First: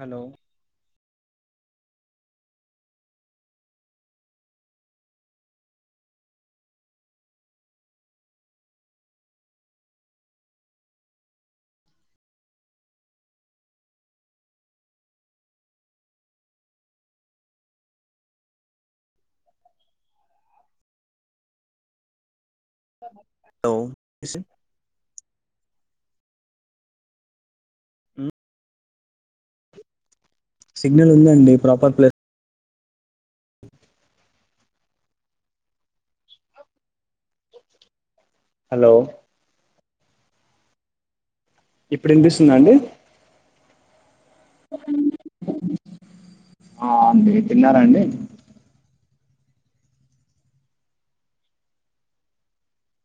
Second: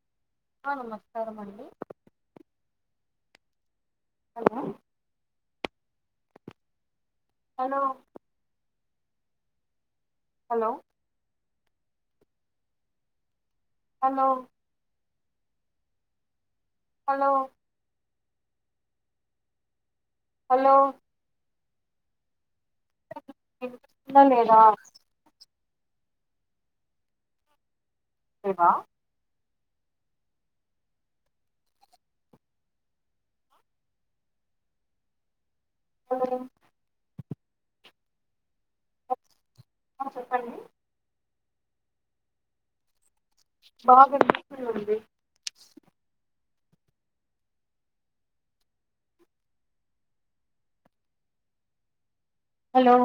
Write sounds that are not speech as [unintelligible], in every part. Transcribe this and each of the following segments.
Hello ఆ నమస్కారం అండి hello hello hello hello hello hello hello ఇనిపిస్తుందా లేదా ఎబా సిగ్నల్ ఉందండి ప్రాపర్ ప్లే హలో హలో ఆ చెప్పండి ఇప్పుడు ఇనిపిస్తుందా అండి బాగా ఇనిపిస్తుందండి ఆ అండి తిన్నారండి హలో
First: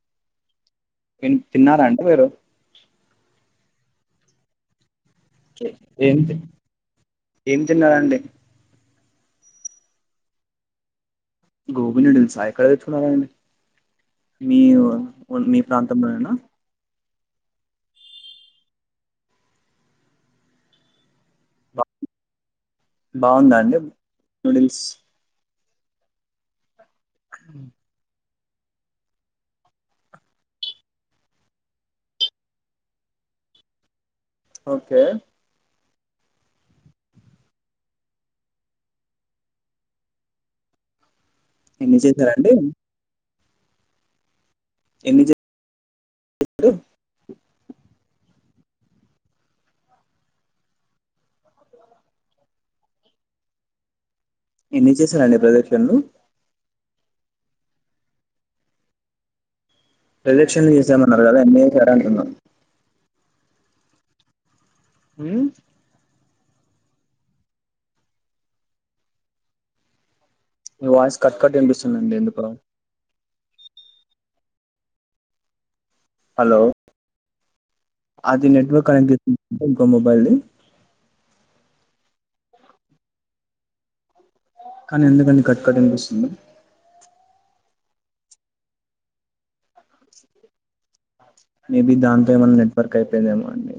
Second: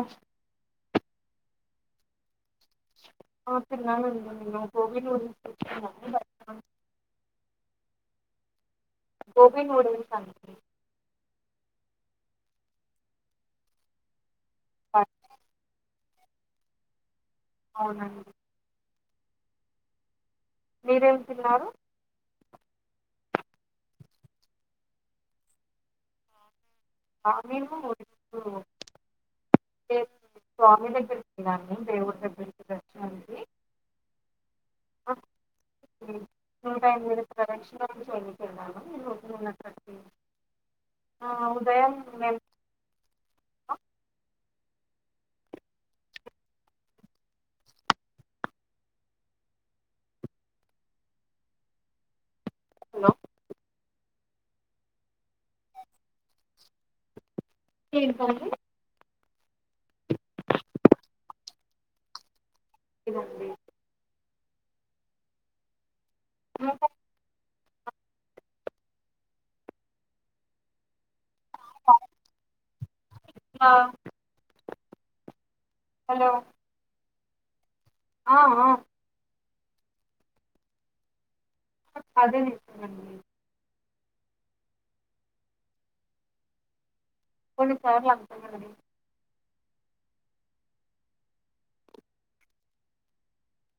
తిన్ తిన్నారాంటే మీరు ఆ తిన్నామండి గోబీ నూడుల్స్ ఏం తి ఏం తిన్నారండి గోబీ నూడుల్స్ అంట్రి గోబీ నూడుల్సా ఎక్కడ తెచ్చుకున్నారండి మీ మీ ప్రాంతంలోనేనా అవునండి మీరేం తిన్నారు బాగుందా అండి నూడిల్స్ ఆ నేను జస్టు నేను స్వామి దగ్గరికిి ఎళ్లాను దేవుడి దగ్గరికి దర్శననికి ఓకే నూట ఎనిమిది ప్రదక్షణాలు [unintelligible] ఆ అవు ఎన్ని చేత్తరండి ఎన్ని చె హలో ఎన్ని చేశారండి ప్రదక్షిణాలు ఏంటి [unintelligible] ప్రదక్షిణలు చేశానన్నారు కదా ఎన్ని చేశారు అంటున్న ఇదొండి ఉమ్మ్ ఆ ప మీ వాయిస్ కట్ కట్ ఇనిపిస్తుందండి ఎందుకో ఆ హలో ఆ అది ఆ నెట్వర్క్ కనెక్ట్ చే [unintelligible] ఇంకో మొబైల్‌ ది అదే చేశానండి కానీ ఎందుకండీ కట్ కట్ ఇనిపిస్తుంది [unintelligible] మేబీ దాంతో ఏమైన్నా నెట్వర్క్ అయిపోయిందేమ అండి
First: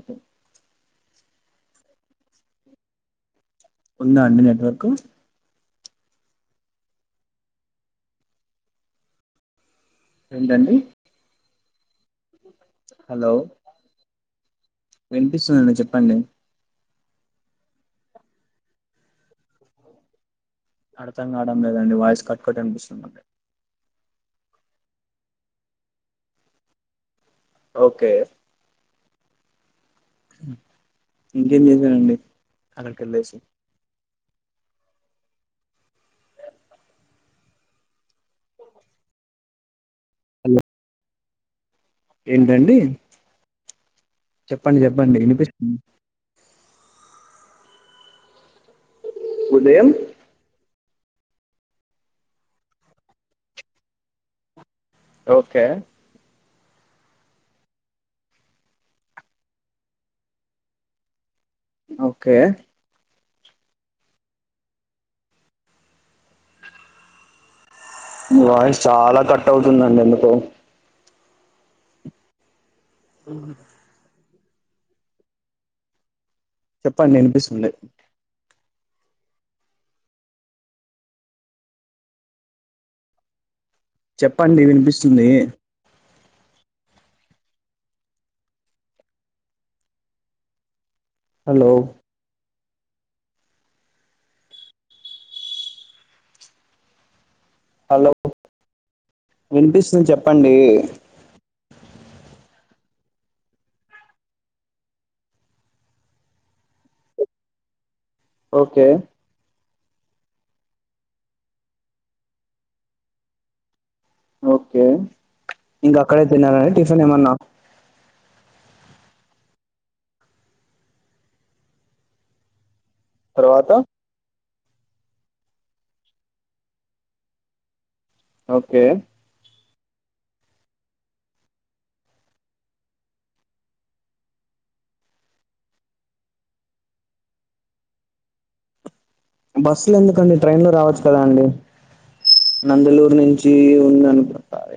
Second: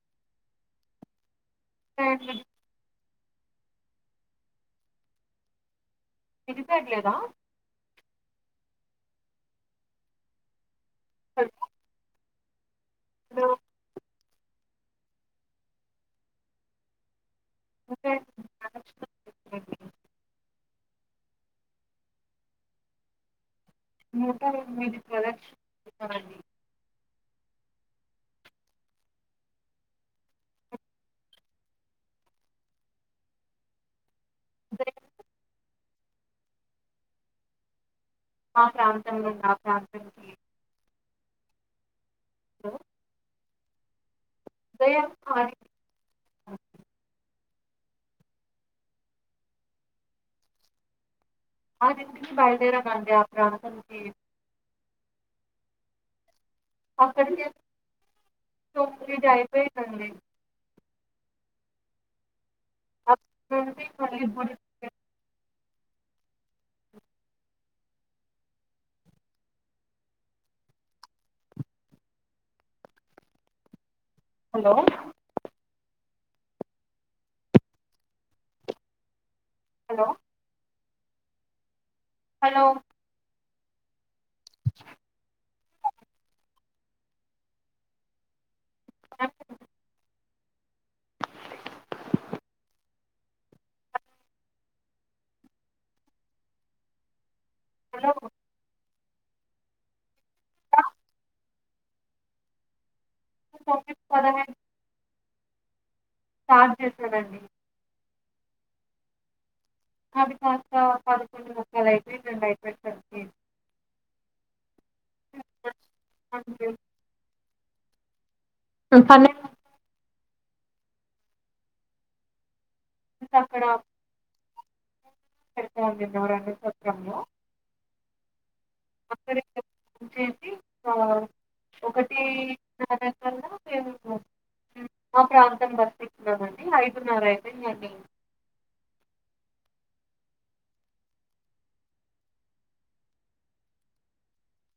ఆ ఉంద అండి నెట్వర్క్ [unintelligible] ఏంటండి హలో వినిపిస్తుందండి చెప్పండి [unintelligible] అర్థం కావడం లేదండి వాయిస్ కట్ కొట్ వినిపిస్తుంది అండి [unintelligible] ఓకే ఇంకేం చేశరండి అక్కడికి వెళ్ళేసి [unintelligible] మా ప్రాంతంలో ఉన్నా ఆ ప్రాంతానికి [unintelligible] ఏంటండి చెప్పండి ఉదయం చెప్పండి వినిపిస్ ఆరి [unintelligible] ఉదయం [unintelligible] బయలుదేరమండి ఆ ప్రాంతానికి ఓకే అక్కడికి [unintelligible] అయిపోయిందండి ఒకే [unintelligible] మి వాయిస్ చాల కట్ అవుతుందండి ఎందుకో హలో చెప్పండి ఇనిపిస్తుంది హలో హలో చెప్పండి వినిపిస్తుంది [unintelligible] హలో హలో వినిపిస్తుంది చెప్పండి [unintelligible] స్టార్ట్ చేశారండి ఓకే అది కాస్త పదకొండు ముక్కలు అయితే [unintelligible] ఓకే ఇంక అక్కడే హ్మ్. తిన్నరండి టిఫిన్ ఏమన్న [unintelligible] అక్కడ తర్వాత [unintelligible] ఒకే అక్కడ పూజ చేసి ఇగ ఒకటి దాంట్లో రెండు మా ప్రాంతం పట్టిచ్చినామండి ఐదున్నర అయిపోయిందండి బస్సుల ఎందుకండి ట్రైన్లు రావచ్చు కదా అండి నందులూరు నుంచి ఉంది అనుకుంటారు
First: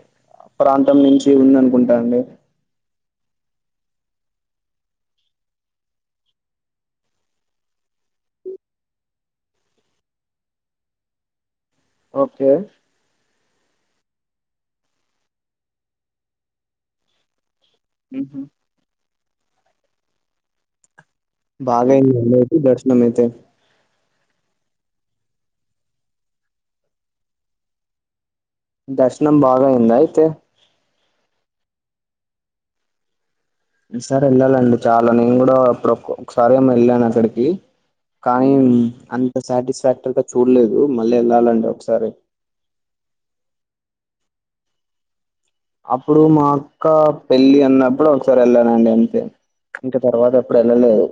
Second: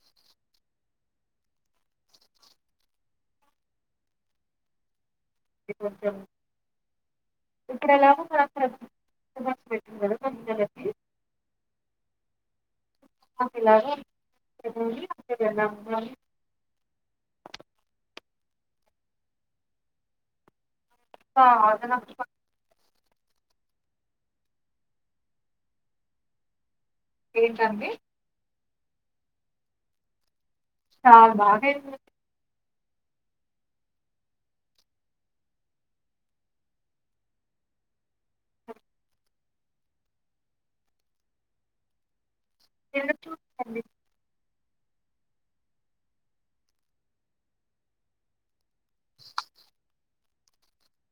ప్రాంతం నుంచి ఉంది అనుకుంటా అండి ఇది కొంచెం ఇక్కడ ఎలాగో ప్రాంతం కొత్త వాచి పెట్టుకున్నాడు ఓకే [unintelligible] ఉ హు బాగా అయింది అదనపు అండి అయితే దర్శనం అయితే ఏంటండి దర్శనం బాగా అయింద అయితే చాలా బాగా అయింది సారి వెళ్ళాలండి చాలా నేను కూడా ఇప్పుడు ఒక్కసారి వెళ్ళాను అక్కడికి కానీ అంత సాటిస్ఫాక్టరీగా చూడలేదు మళ్ళీ వెళ్ళాలండి ఒకసారి చేరొచ్చు అప్పుడు మా అక్క పెళ్ళి అన్నప్పుడు ఒకసారి వెళ్ళానండి అంతే ఇంకా తర్వాత ఏప్పుడు వెళ్ళ లేదు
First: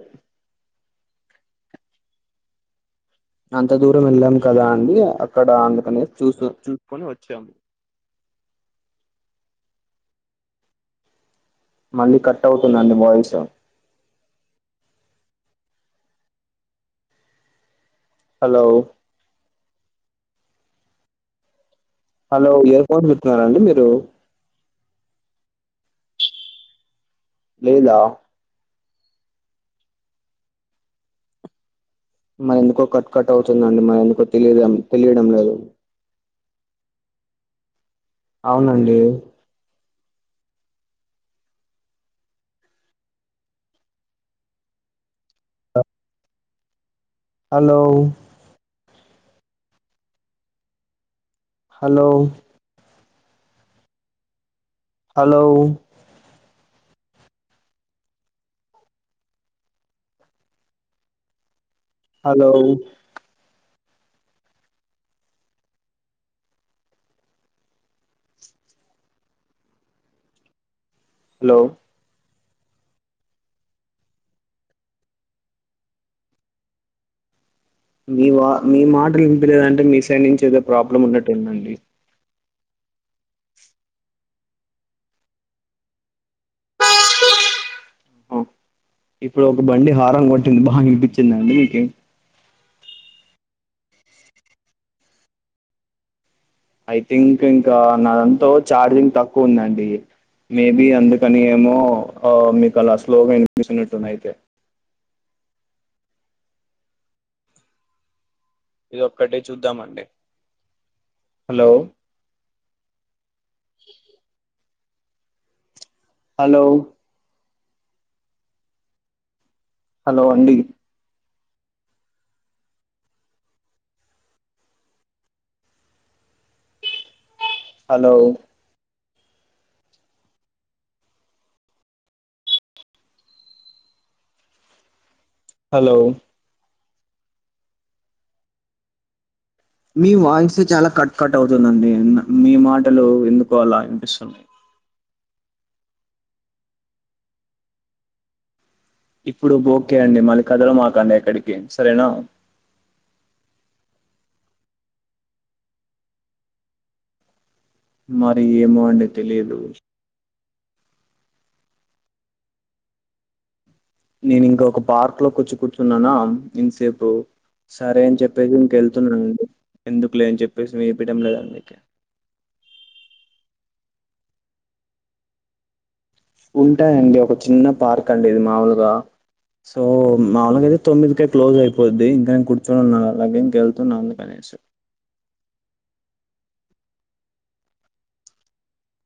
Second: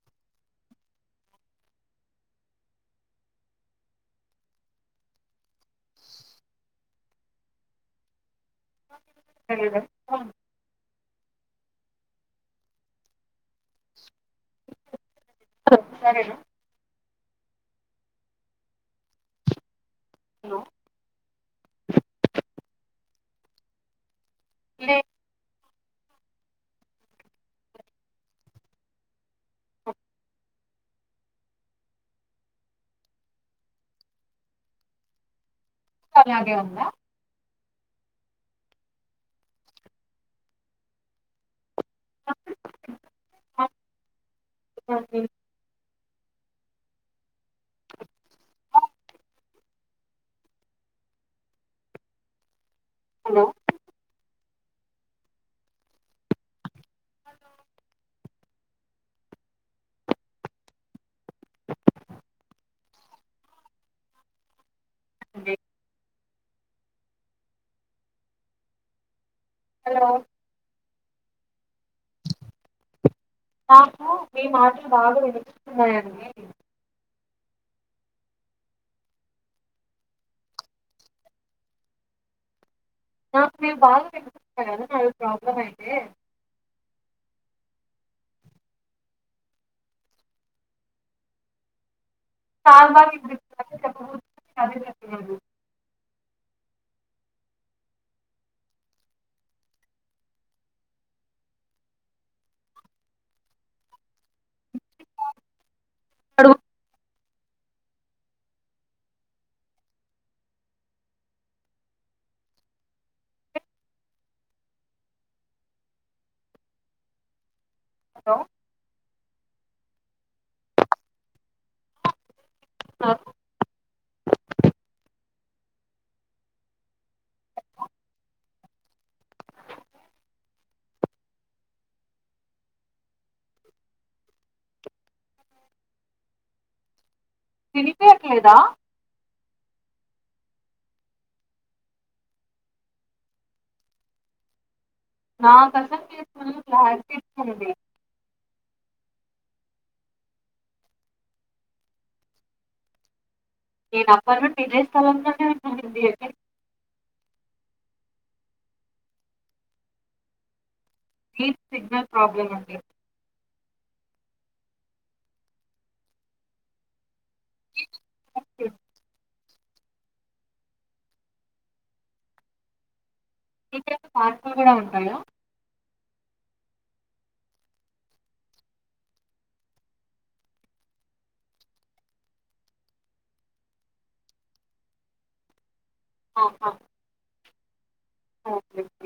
అంత దూరం వెళ్ళాం కదా అండి అక్కడ అందుకనే చూసు చూసుకుని వచ్చాము ఆ మళ్ళీ కట్ అవుతుందండి వాయిస్ సరే hello hello hello earphones పెట్టుకున్నారా అండి మీరు పడే లేదా మరి ఎందుకో కట్ కట్ అవుతుందండి మరి ఎందుకో తెలి తెలియడం లేదు ఇంకా అలాగే ఉందా అవునండి పక్కన చూపిస్తే అలానే ఉంటది అండి hello hello hello hello hello hello అంటే హలో హలో నాకు మీ మాటలు బాగా వినిపిస్తున్నాయండి మీ వా మీ మాటలు తీయలేదంటే మీ సైడ్ నుంచి ఏదో ప్రాబ్లం ఉన్నట్టు ఉందండి నాకు నేను బాగా వినిపిస్తున్నా కదా నాది ప్రాబ్లమ్ అయితే ఇప్పుడు ఒక బండి హారన్ కొట్టింది బాగా అనిపించిందండి మీకేం సాంబార్ నాకే చెప్పబుద్ధి కాలేదు అందుకే చెప్పలేదు ఐ థింక్ ఇంకా నాదాంట్లో ఛార్జింగ్ తక్కువుందండి మేబి అందుకని ఏమో ఆ మీకు అలా స్లోగా వినిపిస్తునట్టుంది అయితే [inaudible] ఇది ఒక్క డే చూద్దామండి హలో హలో హలో హలో అండి ఆ హలో హలో వినిపయట్లేదా మీ వాయిసే చాలా కట్ కట్ అవుతుందండి మీ మాటలు ఎందుకో అలా అనిపిస్తున్నయి నాకు [unintelligible] క్లారిటీ ఉంది ఇప్పుడు ఓకే అండి మళ్ళీ కదలమాకండి ఎక్కడికి సరేనా నేను అప్పటినుండి ఇదే స్థలం లోనే ఉన్నానండి ఎక్కడికి మరి ఏమో అండి తెలీదు మీది సిగ్నల్ ప్రాబ్లమ్ అండి నేను ఇంక ఒక పార్క్లోకొచ్చి కూర్చున్నానా ఇంతసేపు సరే అని చెప్పేసి ఇంకెళ్తున్నానండి ఎందుకులే అని చెప్పేసి మీకు వినిపియ్యడం లేదని మీ ఇంటి దగ్గర పార్కులు కూడా ఉంటాయా ఉంటాయండి ఒక చిన్న పార్క్ అండి ఇది మామూలుగా సో మాముూలుగా అయితే తొమ్మిదికే క్లోజ్ అయిపోద్ది ఇంక నేను కూర్చొనిన్నాను అలాగే ఇంకెళ్తున్నాను అనేసి ఆహ ఓకే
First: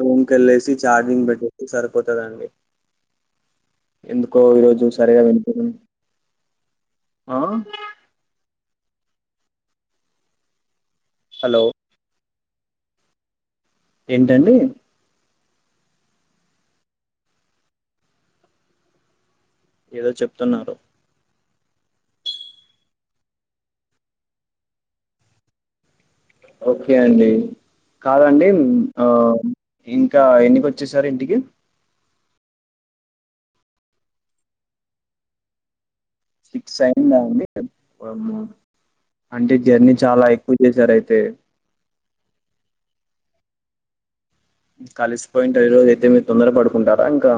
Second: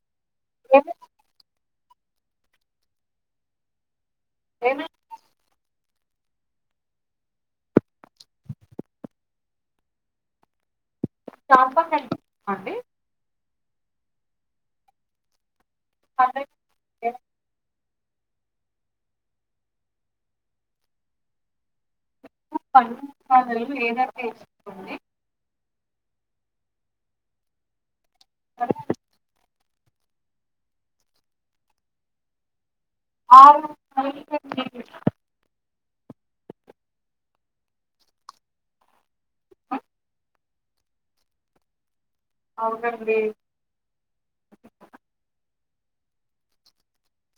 రూమ్ కెళ్ళేసి ఏమేమి ఛార్జింగ్ పెట్టేసి సరిపోతదండి ఎందుకో ఈరోజు ఏమేమి సరిగా వినిపయ్యలేదు ఆ హలో [unintelligible] అండి ఏంటండి అదే ఏదో చెప్తున్నారు [unintelligible] ఏదో తేస్తుంది ఓకే అండి కాదండి సరే ఆ ఇంకా ఎన్నికొచ్చేసారు ఇంటికి ఆ [unintelligible] సిక్స్ అయిందా అండి వామ్మో అంటే జర్నీ చాలా ఎక్కువ చేశారయితే అవునండి ఇంక అలిసిపోయింటారు ఈ రోజు అయితే మీరు తొందర పడుకుంటారా ఇంకా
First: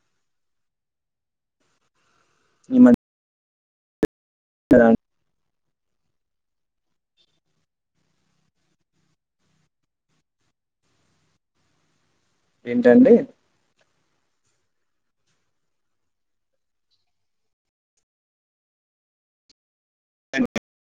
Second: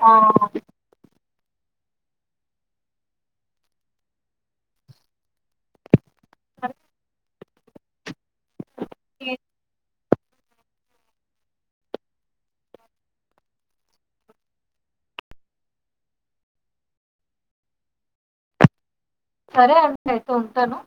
ఆ ఈ మ అ ఏ ఏంటండి సరే అండి అయితే ఉంటాను